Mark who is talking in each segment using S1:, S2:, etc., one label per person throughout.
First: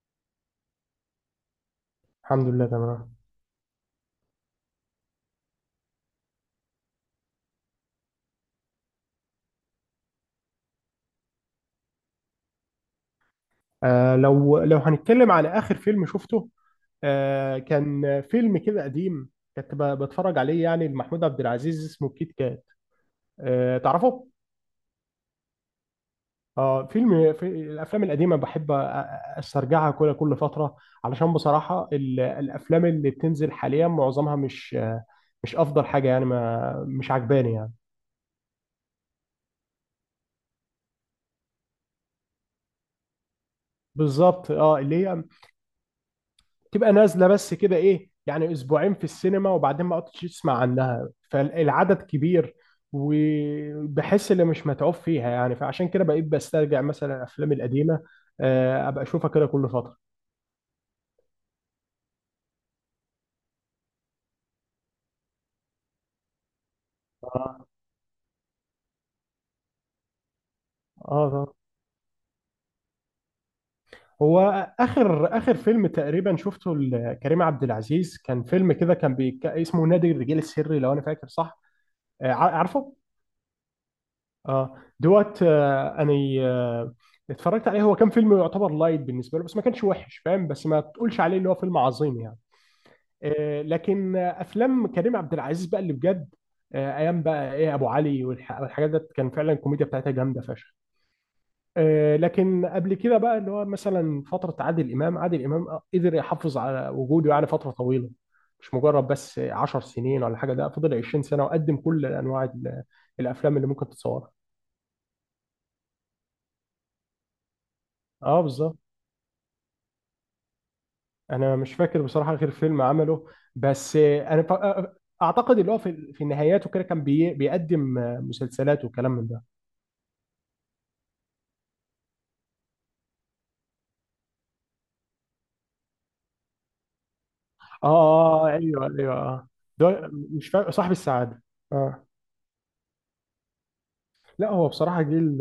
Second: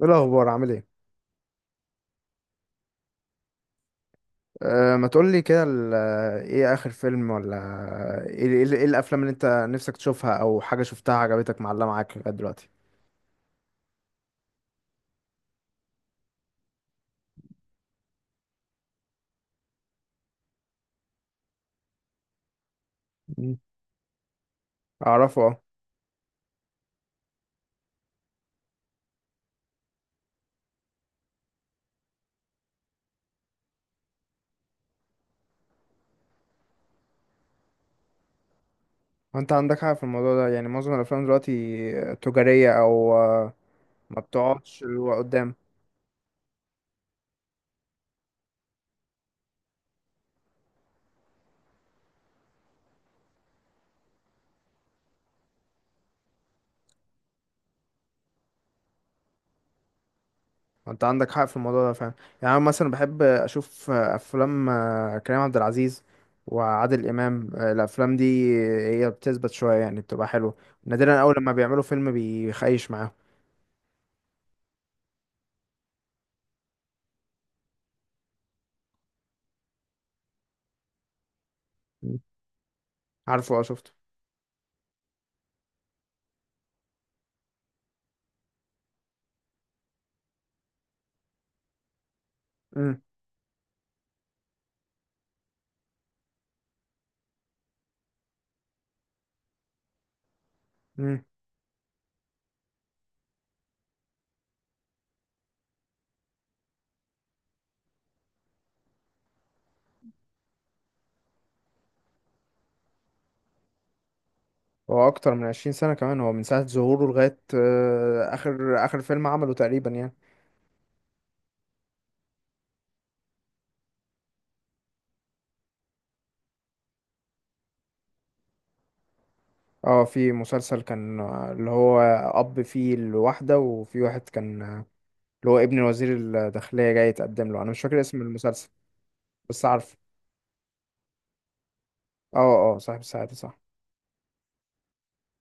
S1: ايه الاخبار؟ عامل ايه؟
S2: الحمد لله تمام.
S1: ما تقول لي كده ايه اخر فيلم؟ ولا ايه، إيه الافلام اللي انت نفسك تشوفها او حاجه شفتها عجبتك معلقه معاك لغايه دلوقتي؟
S2: لو هنتكلم على آخر فيلم شفته، كان فيلم كده قديم. كنت بتفرج عليه يعني لمحمود عبد العزيز، اسمه كيت كات.
S1: مم.
S2: تعرفه؟
S1: اعرفه اه.
S2: اه، فيلم في الافلام القديمه بحب استرجعها كل فتره. علشان بصراحه الافلام اللي بتنزل حاليا معظمها مش افضل حاجه يعني، ما مش عجباني يعني.
S1: انت عندك حاجه في الموضوع ده؟ يعني معظم الافلام دلوقتي تجاريه او ما
S2: بالظبط، اه،
S1: بتقعدش
S2: اللي
S1: اللي
S2: هي
S1: قدام.
S2: تبقى نازله بس كده، ايه يعني، اسبوعين في السينما وبعدين ما قعدتش تسمع عنها، فالعدد كبير وبحس اللي مش متعوب فيها يعني، فعشان كده بقيت بسترجع مثلا الافلام القديمه، ابقى اشوفها كده كل فتره.
S1: انت عندك حق في الموضوع ده فعلا. يعني انا مثلا بحب اشوف افلام كريم عبد العزيز وعادل امام
S2: اه،
S1: الافلام دي هي بتثبت شويه، يعني بتبقى حلوه. نادرا
S2: اه،
S1: اول
S2: طبعاً.
S1: لما بيعملوا فيلم بيخيش معاهم.
S2: هو اخر فيلم تقريبا شفته لكريم عبد العزيز كان فيلم كده، اسمه نادي الرجال السري، لو انا فاكر صح. عارفه.
S1: عارفه اه شفته.
S2: اه، دوت، انا آه اتفرجت عليه، هو كان فيلم يعتبر لايت بالنسبه له بس ما كانش وحش، فاهم، بس ما تقولش عليه اللي هو فيلم عظيم يعني.
S1: امم
S2: لكن افلام كريم عبد العزيز بقى اللي بجد. ايام بقى ايه ابو علي والحاجات ديت، كان فعلا الكوميديا بتاعتها جامده فشخ.
S1: امم.
S2: لكن قبل كده بقى اللي هو مثلا فتره عادل امام قدر يحافظ على وجوده يعني فتره طويله. مش مجرد بس 10 سنين ولا حاجه، ده فضل 20 سنه وقدم كل انواع الافلام اللي ممكن تتصورها.
S1: هو اكتر من 20 سنة كمان، هو من ساعة ظهوره لغاية
S2: اه، بالظبط.
S1: اخر اخر فيلم عمله تقريبا يعني.
S2: انا مش فاكر بصراحه غير فيلم عمله. بس انا فا- اعتقد اللي هو في النهايات وكده كان بيقدم مسلسلات وكلام من ده.
S1: اه في مسلسل كان اللي هو اب فيه الواحدة وفي واحد كان اللي هو ابن وزير الداخلية جاي يتقدم له، انا مش
S2: اه،
S1: فاكر اسم
S2: آه، آه،
S1: المسلسل
S2: ايوه، ايوه، اه.
S1: بس عارف.
S2: ده، مش فاكر صاحب السعاده. اه.
S1: اه. اه صاحب الساعة صح.
S2: لا، هو بصراحه جيل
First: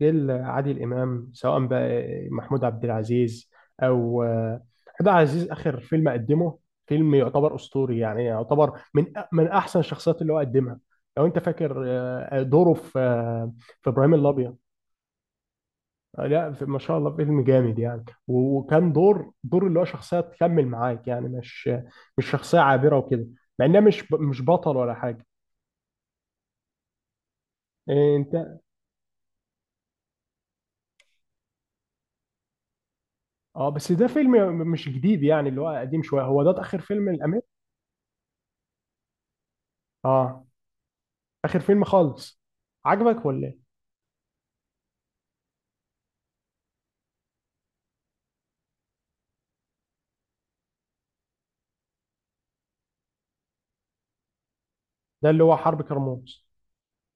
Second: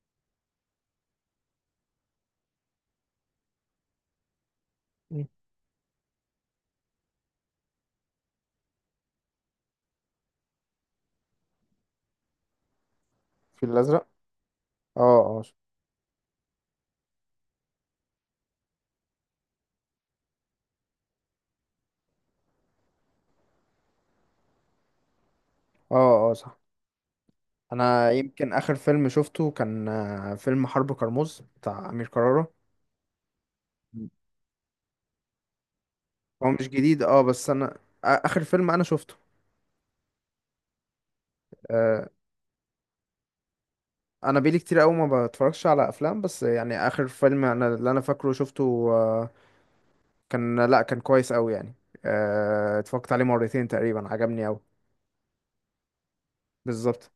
S2: جيل عادل امام، سواء بقى محمود عبد العزيز او عبد
S1: مم.
S2: العزيز اخر فيلم قدمه. فيلم يعتبر اسطوري يعني، يعتبر من احسن الشخصيات اللي هو قدمها. لو انت فاكر، دوره في آه،
S1: في
S2: في
S1: الازرق.
S2: ابراهيم الابيض.
S1: اه اه اه
S2: لا، ما شاء الله فيلم جامد يعني، وكان دور اللي هو شخصية تكمل معاك يعني، مش مش شخصية عابرة وكده. مع انها مش بطل ولا حاجة.
S1: اه. صح. انا
S2: إيه
S1: يمكن
S2: انت.
S1: اخر فيلم شفته كان فيلم حرب كرموز بتاع امير كرارة.
S2: اه، بس ده فيلم مش جديد يعني، اللي هو قديم شوية، هو
S1: هو
S2: ده
S1: مش
S2: اخر
S1: جديد
S2: فيلم
S1: اه،
S2: الامير؟
S1: بس انا اخر فيلم انا شفته
S2: اه، اخر فيلم
S1: آه،
S2: خالص عجبك ولا ايه؟
S1: انا بقالي كتير قوي ما بتفرجش على افلام، بس يعني اخر فيلم انا اللي انا فاكره شفته كان، لا كان كويس قوي يعني. اتفرجت عليه مرتين تقريبا، عجبني قوي.
S2: ده اللي هو حرب كرموز.
S1: بالظبط.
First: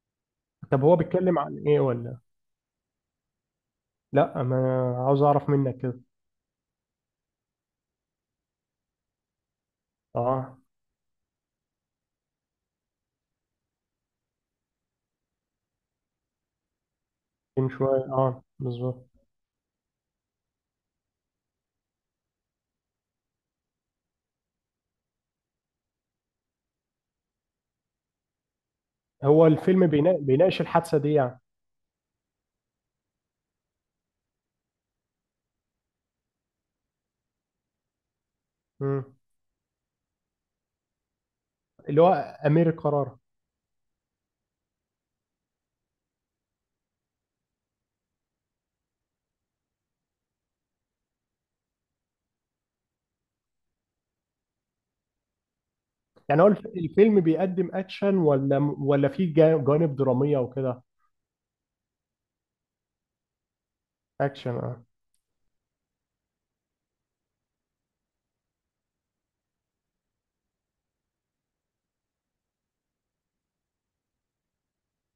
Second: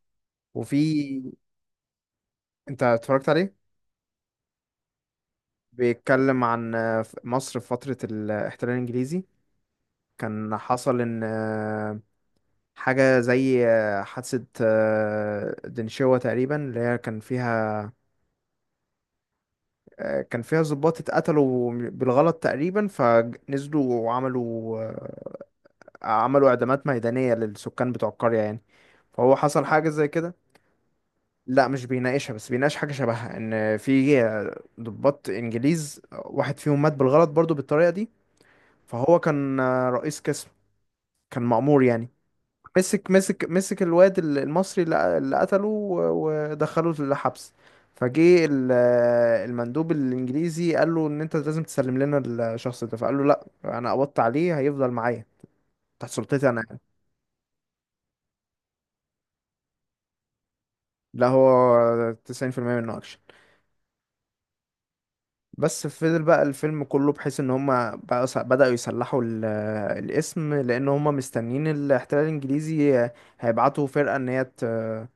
S2: طب، هو
S1: وفي،
S2: بيتكلم عن ايه ولا؟
S1: انت اتفرجت عليه؟
S2: لا، ما عاوز اعرف منك كده.
S1: بيتكلم عن مصر في فترة الاحتلال الانجليزي. كان
S2: اه،
S1: حصل ان حاجة زي حادثة دنشوة تقريبا، اللي هي كان
S2: من
S1: فيها
S2: شوية، اه بالظبط.
S1: كان فيها ضباط اتقتلوا بالغلط تقريبا، فنزلوا وعملوا عملوا اعدامات ميدانية للسكان بتوع القرية يعني. فهو
S2: هو
S1: حصل
S2: الفيلم
S1: حاجة زي كده.
S2: بيناقش الحادثة دي يعني؟
S1: لا مش بيناقشها، بس بيناقش حاجة شبهها، ان في ضباط انجليز واحد فيهم مات بالغلط برضو بالطريقة دي.
S2: مم.
S1: فهو كان رئيس قسم، كان مأمور
S2: اللي هو
S1: يعني.
S2: امير
S1: مسك
S2: القرار.
S1: مسك مسك الواد المصري اللي قتله ودخله الحبس. فجه ال- المندوب الانجليزي قال له ان انت لازم تسلم لنا الشخص ده، فقال له لا انا قبضت عليه، هيفضل معايا تحت
S2: يعني هو
S1: سلطتي انا يعني.
S2: الفيلم بيقدم اكشن، ولا فيه جوانب دراميه وكده؟
S1: لا هو 90% منه اكشن.
S2: اكشن، اه.
S1: بس فضل بقى الفيلم كله، بحيث ان هما بقى بدأوا يصلحوا الاسم، لان هما مستنيين الاحتلال الانجليزي هيبعتوا فرقة ان هي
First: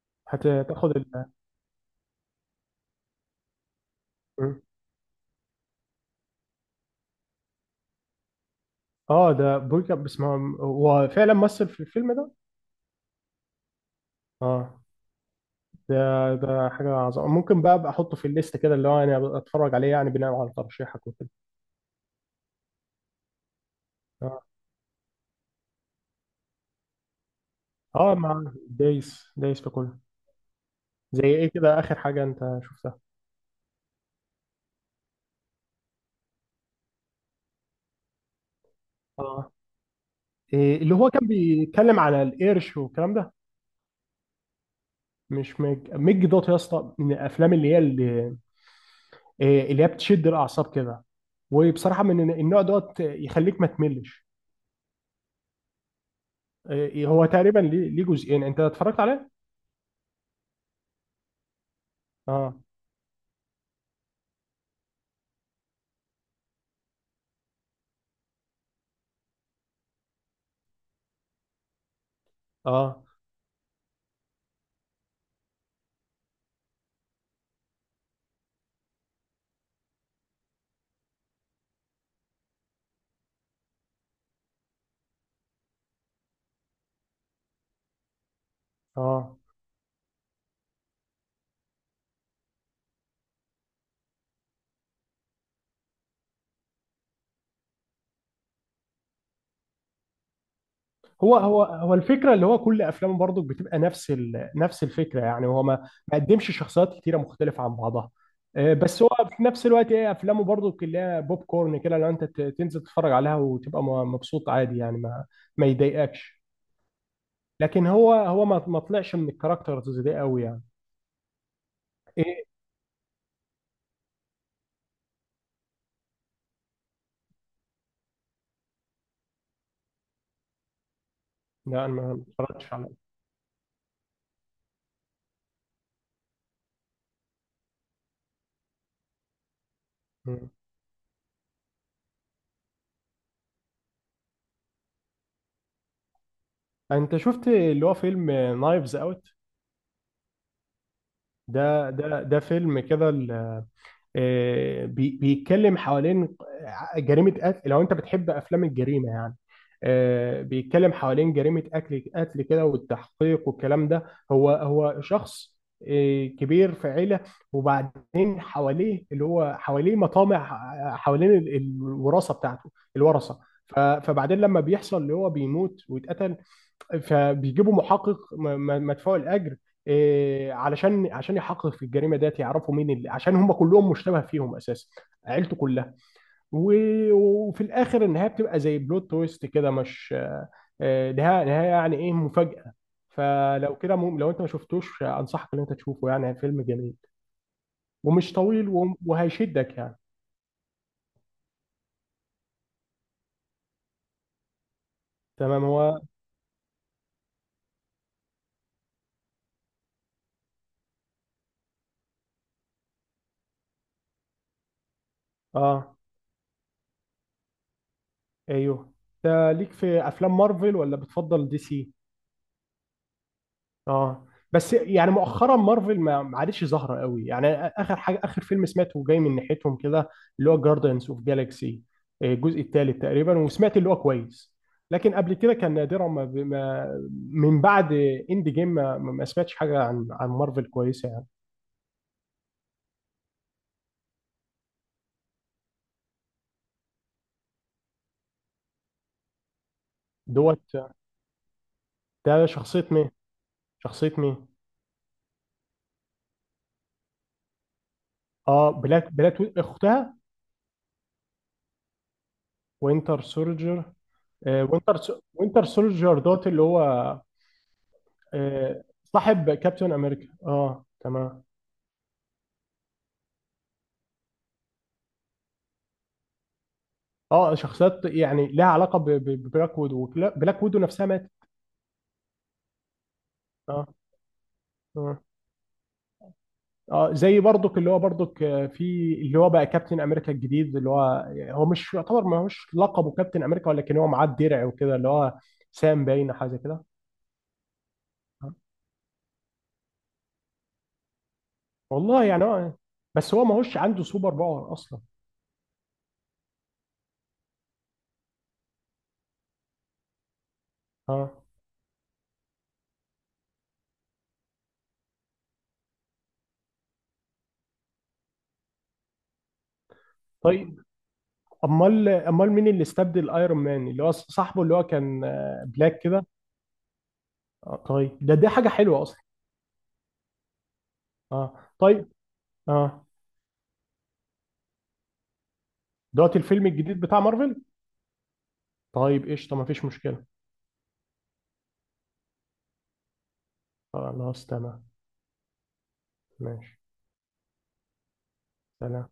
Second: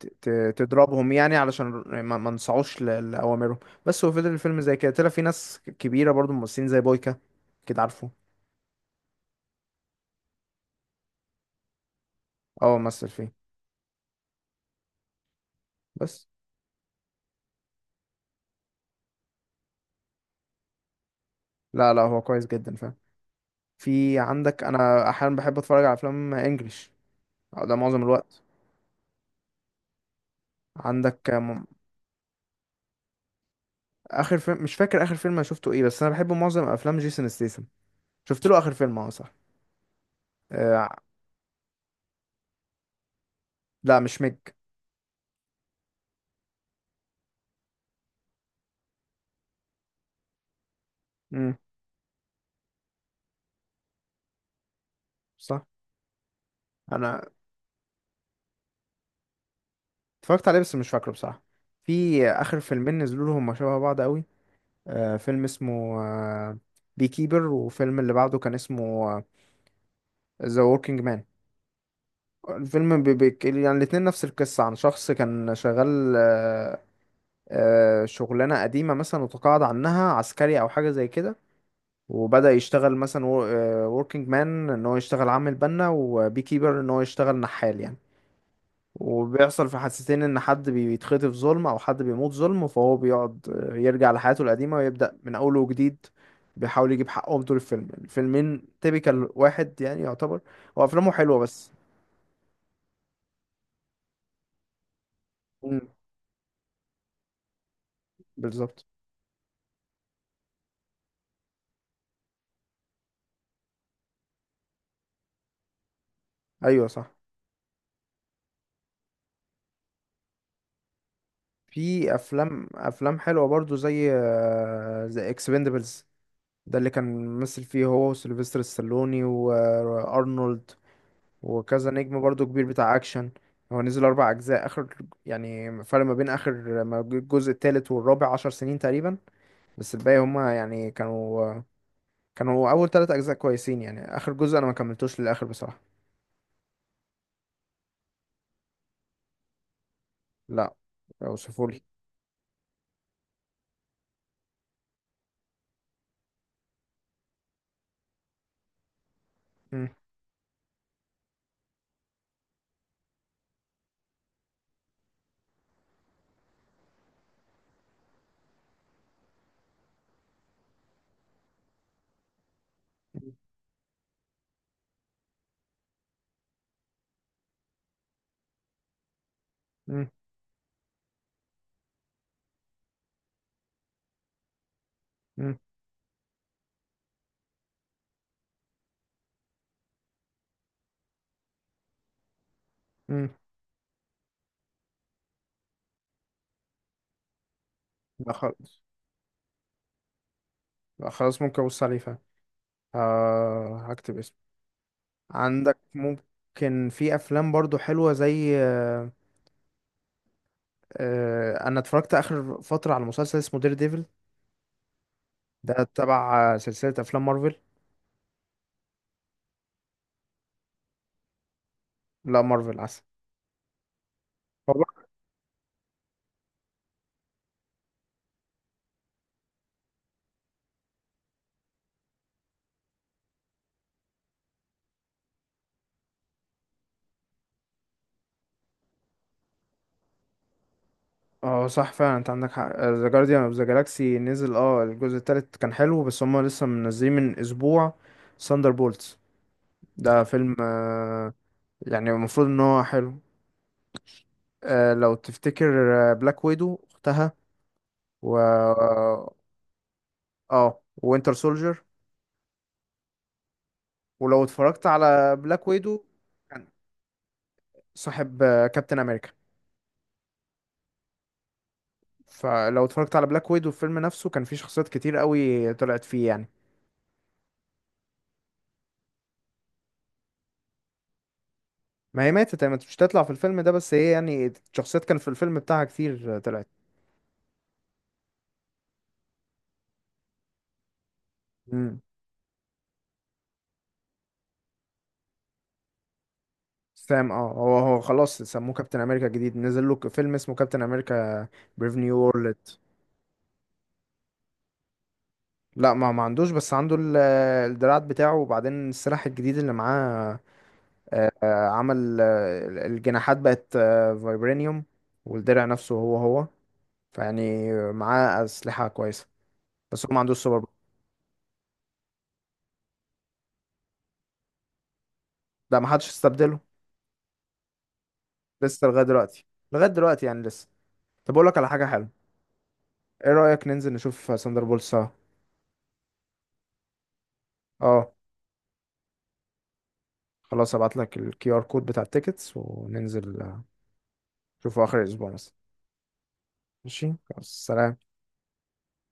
S1: ت-
S2: هتاخد ال...
S1: تضربهم يعني، علشان ما نسعوش لأوامرهم. بس هو فضل الفيلم
S2: م.
S1: زي كده، طلع في ناس كبيرة برضو ممثلين زي بويكا، كده عارفه.
S2: اه، ده بويكا بس هو فعلا مثل في الفيلم ده.
S1: اه مثل فيه.
S2: اه،
S1: بس
S2: ده حاجه عظيمه، ممكن بقى ابقى احطه في الليست كده، اللي هو انا اتفرج عليه يعني بناء على ترشيحك وكده.
S1: لا لا، هو كويس جدا فاهم. في
S2: اه.
S1: عندك، انا احيانا بحب اتفرج على افلام انجليش ده معظم
S2: اه،
S1: الوقت.
S2: مع دايس في كله. زي
S1: عندك
S2: ايه كده، اخر حاجه انت شفتها؟
S1: اخر فيلم، مش فاكر اخر فيلم انا شفته ايه، بس انا بحب معظم افلام جيسون ستيسن. شفت له اخر فيلم اه صح.
S2: اه، إيه اللي
S1: آه.
S2: هو كان بيتكلم على القرش والكلام ده؟
S1: لا مش ميج.
S2: مش ميج، ميج دوت يا اسطى، من الافلام اللي هي اللي... إيه، اللي هي بتشد الاعصاب كده.
S1: امم.
S2: وبصراحه من النوع دوت، يخليك ما تملش.
S1: صح.
S2: إيه،
S1: انا
S2: هو تقريبا ليه جزئين، انت اتفرجت عليه؟
S1: اتفرجت عليه بس مش فاكره بصراحه. في
S2: اه،
S1: اخر فيلمين نزلوا له هما شبه بعض قوي. آه فيلم اسمه آه بي كيبر، وفيلم اللي بعده كان اسمه ذا ووركينج مان. الفيلم
S2: اه،
S1: بي بي يعني الاتنين نفس القصة، عن شخص كان شغال آه شغلانة قديمة مثلا، وتقاعد عنها عسكري أو حاجة زي كده، وبدأ يشتغل مثلا وركينج مان ان هو يشتغل عامل بنا، وبي كيبر ان هو يشتغل نحال يعني.
S2: اه.
S1: وبيحصل في حادثتين ان حد بيتخطف ظلم او حد بيموت ظلم، فهو بيقعد يرجع لحياته القديمة ويبدأ من اول وجديد. بيحاول يجيب حقهم طول الفيلم. الفيلمين تيبيكال واحد يعني يعتبر. هو افلامه
S2: هو
S1: حلوة
S2: هو
S1: بس.
S2: هو الفكره اللي هو كل افلامه برضو بتبقى نفس نفس الفكره يعني، هو ما
S1: مم.
S2: ما قدمش شخصيات كتيره مختلفه عن بعضها. إيه،
S1: بالظبط.
S2: بس هو في نفس الوقت، ايه، افلامه برضو كلها بوب كورن كده، لو انت تنزل تتفرج عليها وتبقى مبسوط عادي يعني، ما يضايقكش.
S1: ايوه صح.
S2: لكن هو ما طلعش من الكاركترز دي قوي يعني.
S1: في افلام افلام حلوة برضو زي زي اكسبندبلز. ده اللي كان ممثل فيه هو وسيلفستر ستالوني وارنولد
S2: لا،
S1: وكذا
S2: انا
S1: نجم
S2: ما
S1: برضو كبير
S2: اتفرجتش
S1: بتاع
S2: عليه.
S1: اكشن. هو نزل 4 اجزاء اخر يعني. فرق ما بين اخر ما الجزء التالت والرابع 10 سنين تقريبا. بس الباقي
S2: مم.
S1: هما يعني كانوا، كانوا اول 3 اجزاء كويسين يعني، اخر جزء انا ما كملتوش للاخر بصراحة.
S2: انت شفت اللي هو فيلم نايفز اوت؟
S1: لا اوصفولي.
S2: ده فيلم كده بيتكلم حوالين جريمة قتل، لو انت بتحب افلام الجريمة يعني.
S1: مم.
S2: بيتكلم حوالين جريمة قتل كده، والتحقيق والكلام ده. هو شخص كبير في عيلة. وبعدين حواليه اللي هو حواليه مطامع، حوالين الوراثة بتاعته، الورثة. فبعدين لما بيحصل اللي هو بيموت ويتقتل، فبيجيبوا محقق مدفوع الاجر،
S1: مم.
S2: إيه، عشان يحقق في الجريمه ديت، يعرفوا مين اللي، عشان هم كلهم مشتبه فيهم اساسا. عيلته
S1: مم.
S2: كلها. وفي الاخر النهايه بتبقى زي بلوت تويست كده، مش، آه، نهايه نهايه يعني، ايه مفاجاه.
S1: مم.
S2: فلو كده، لو انت ما شفتوش انصحك ان انت تشوفه يعني، فيلم جميل
S1: لا
S2: ومش طويل،
S1: خلاص،
S2: وهيشدك يعني.
S1: لا خلاص ممكن ابص عليه فعلا. آه هكتب اسمه.
S2: تمام،
S1: عندك
S2: هو.
S1: ممكن في افلام برضو حلوه زي آه. آه انا اتفرجت اخر فتره على مسلسل اسمه دير ديفل. ده
S2: اه،
S1: تبع سلسلة أفلام مارفل.
S2: ايوه. ده ليك في افلام مارفل ولا بتفضل DC؟
S1: لا مارفل عسل.
S2: اه،
S1: هو
S2: بس
S1: بقى-
S2: يعني مؤخرا مارفل ما عادتش ظاهره قوي يعني، اخر فيلم سمعته جاي من ناحيتهم كده، اللي هو جاردنز اوف جالاكسي الجزء الثالث تقريبا، وسمعت اللي هو كويس. لكن قبل كده كان نادرا ما, ما من بعد اند جيم، ما سمعتش حاجه عن مارفل كويسه يعني.
S1: اه صح فعلا، انت عندك حق. ذا جارديان اوف ذا جالاكسي نزل اه الجزء التالت كان حلو، بس هما لسه منزلين من اسبوع ثاندر بولتس. ده فيلم
S2: دوت.
S1: يعني المفروض
S2: ده
S1: ان هو
S2: شخصيه مين
S1: حلو.
S2: شخصيه مين
S1: لو تفتكر بلاك ويدو اختها و
S2: اه، بلاك اختها.
S1: اه وينتر سولجر.
S2: وينتر سولجر.
S1: ولو اتفرجت على
S2: وينتر
S1: بلاك ويدو،
S2: سولجر دوت، اللي
S1: كان
S2: هو.
S1: صاحب كابتن امريكا.
S2: صاحب كابتن امريكا، اه تمام.
S1: فلو اتفرجت على بلاك ويدو الفيلم نفسه، كان فيه شخصيات كتير قوي طلعت فيه يعني.
S2: اه، شخصيات يعني لها علاقه ببلاك ويدو، بلاك ويدو نفسها ماتت.
S1: ما هي ماتت، مش تطلع في الفيلم ده،
S2: اه،
S1: بس هي يعني شخصيات كان
S2: اه،
S1: في الفيلم بتاعها كتير طلعت.
S2: اه. زي برضك اللي هو برضك، في اللي هو بقى كابتن امريكا الجديد اللي هو يعني، هو مش
S1: امم.
S2: يعتبر، ما هوش لقبه كابتن امريكا ولكن هو معاه الدرع وكده اللي هو سام باين حاجه زي كده.
S1: سام اه، هو خلاص
S2: آه.
S1: سموه كابتن امريكا جديد، نزل له فيلم اسمه كابتن امريكا بريف نيو
S2: والله يعني
S1: وورلد.
S2: هو، بس هو ما هوش عنده سوبر باور اصلا.
S1: لا ما عندوش، بس عنده الدراعات بتاعه، وبعدين السلاح الجديد اللي معاه
S2: اه،
S1: آه، عمل الجناحات بقت فايبرينيوم، والدرع نفسه هو. فيعني معاه أسلحة كويسة، بس هو ما عندوش سوبر باور.
S2: طيب. امال مين اللي استبدل ايرون مان اللي هو صاحبه اللي هو كان
S1: ده ما
S2: بلاك
S1: حدش
S2: كده؟
S1: استبدله،
S2: طيب، دي حاجه
S1: لسه لغاية
S2: حلوه اصلا.
S1: دلوقتي. لغاية دلوقتي يعني لسه. طب أقول لك على
S2: اه،
S1: حاجة
S2: طيب،
S1: حلوة،
S2: اه.
S1: ايه رأيك ننزل نشوف ساندر بول سوا؟
S2: دلوقتي الفيلم الجديد بتاع مارفل؟
S1: اه
S2: طيب، قشطة، مفيش مشكلة.
S1: خلاص، هبعت لك الكي ار كود بتاع التيكتس وننزل
S2: خلاص،
S1: نشوفه
S2: تمام.
S1: اخر الاسبوع مثلا.
S2: ماشي،
S1: ماشي خلاص. سلام.
S2: سلام.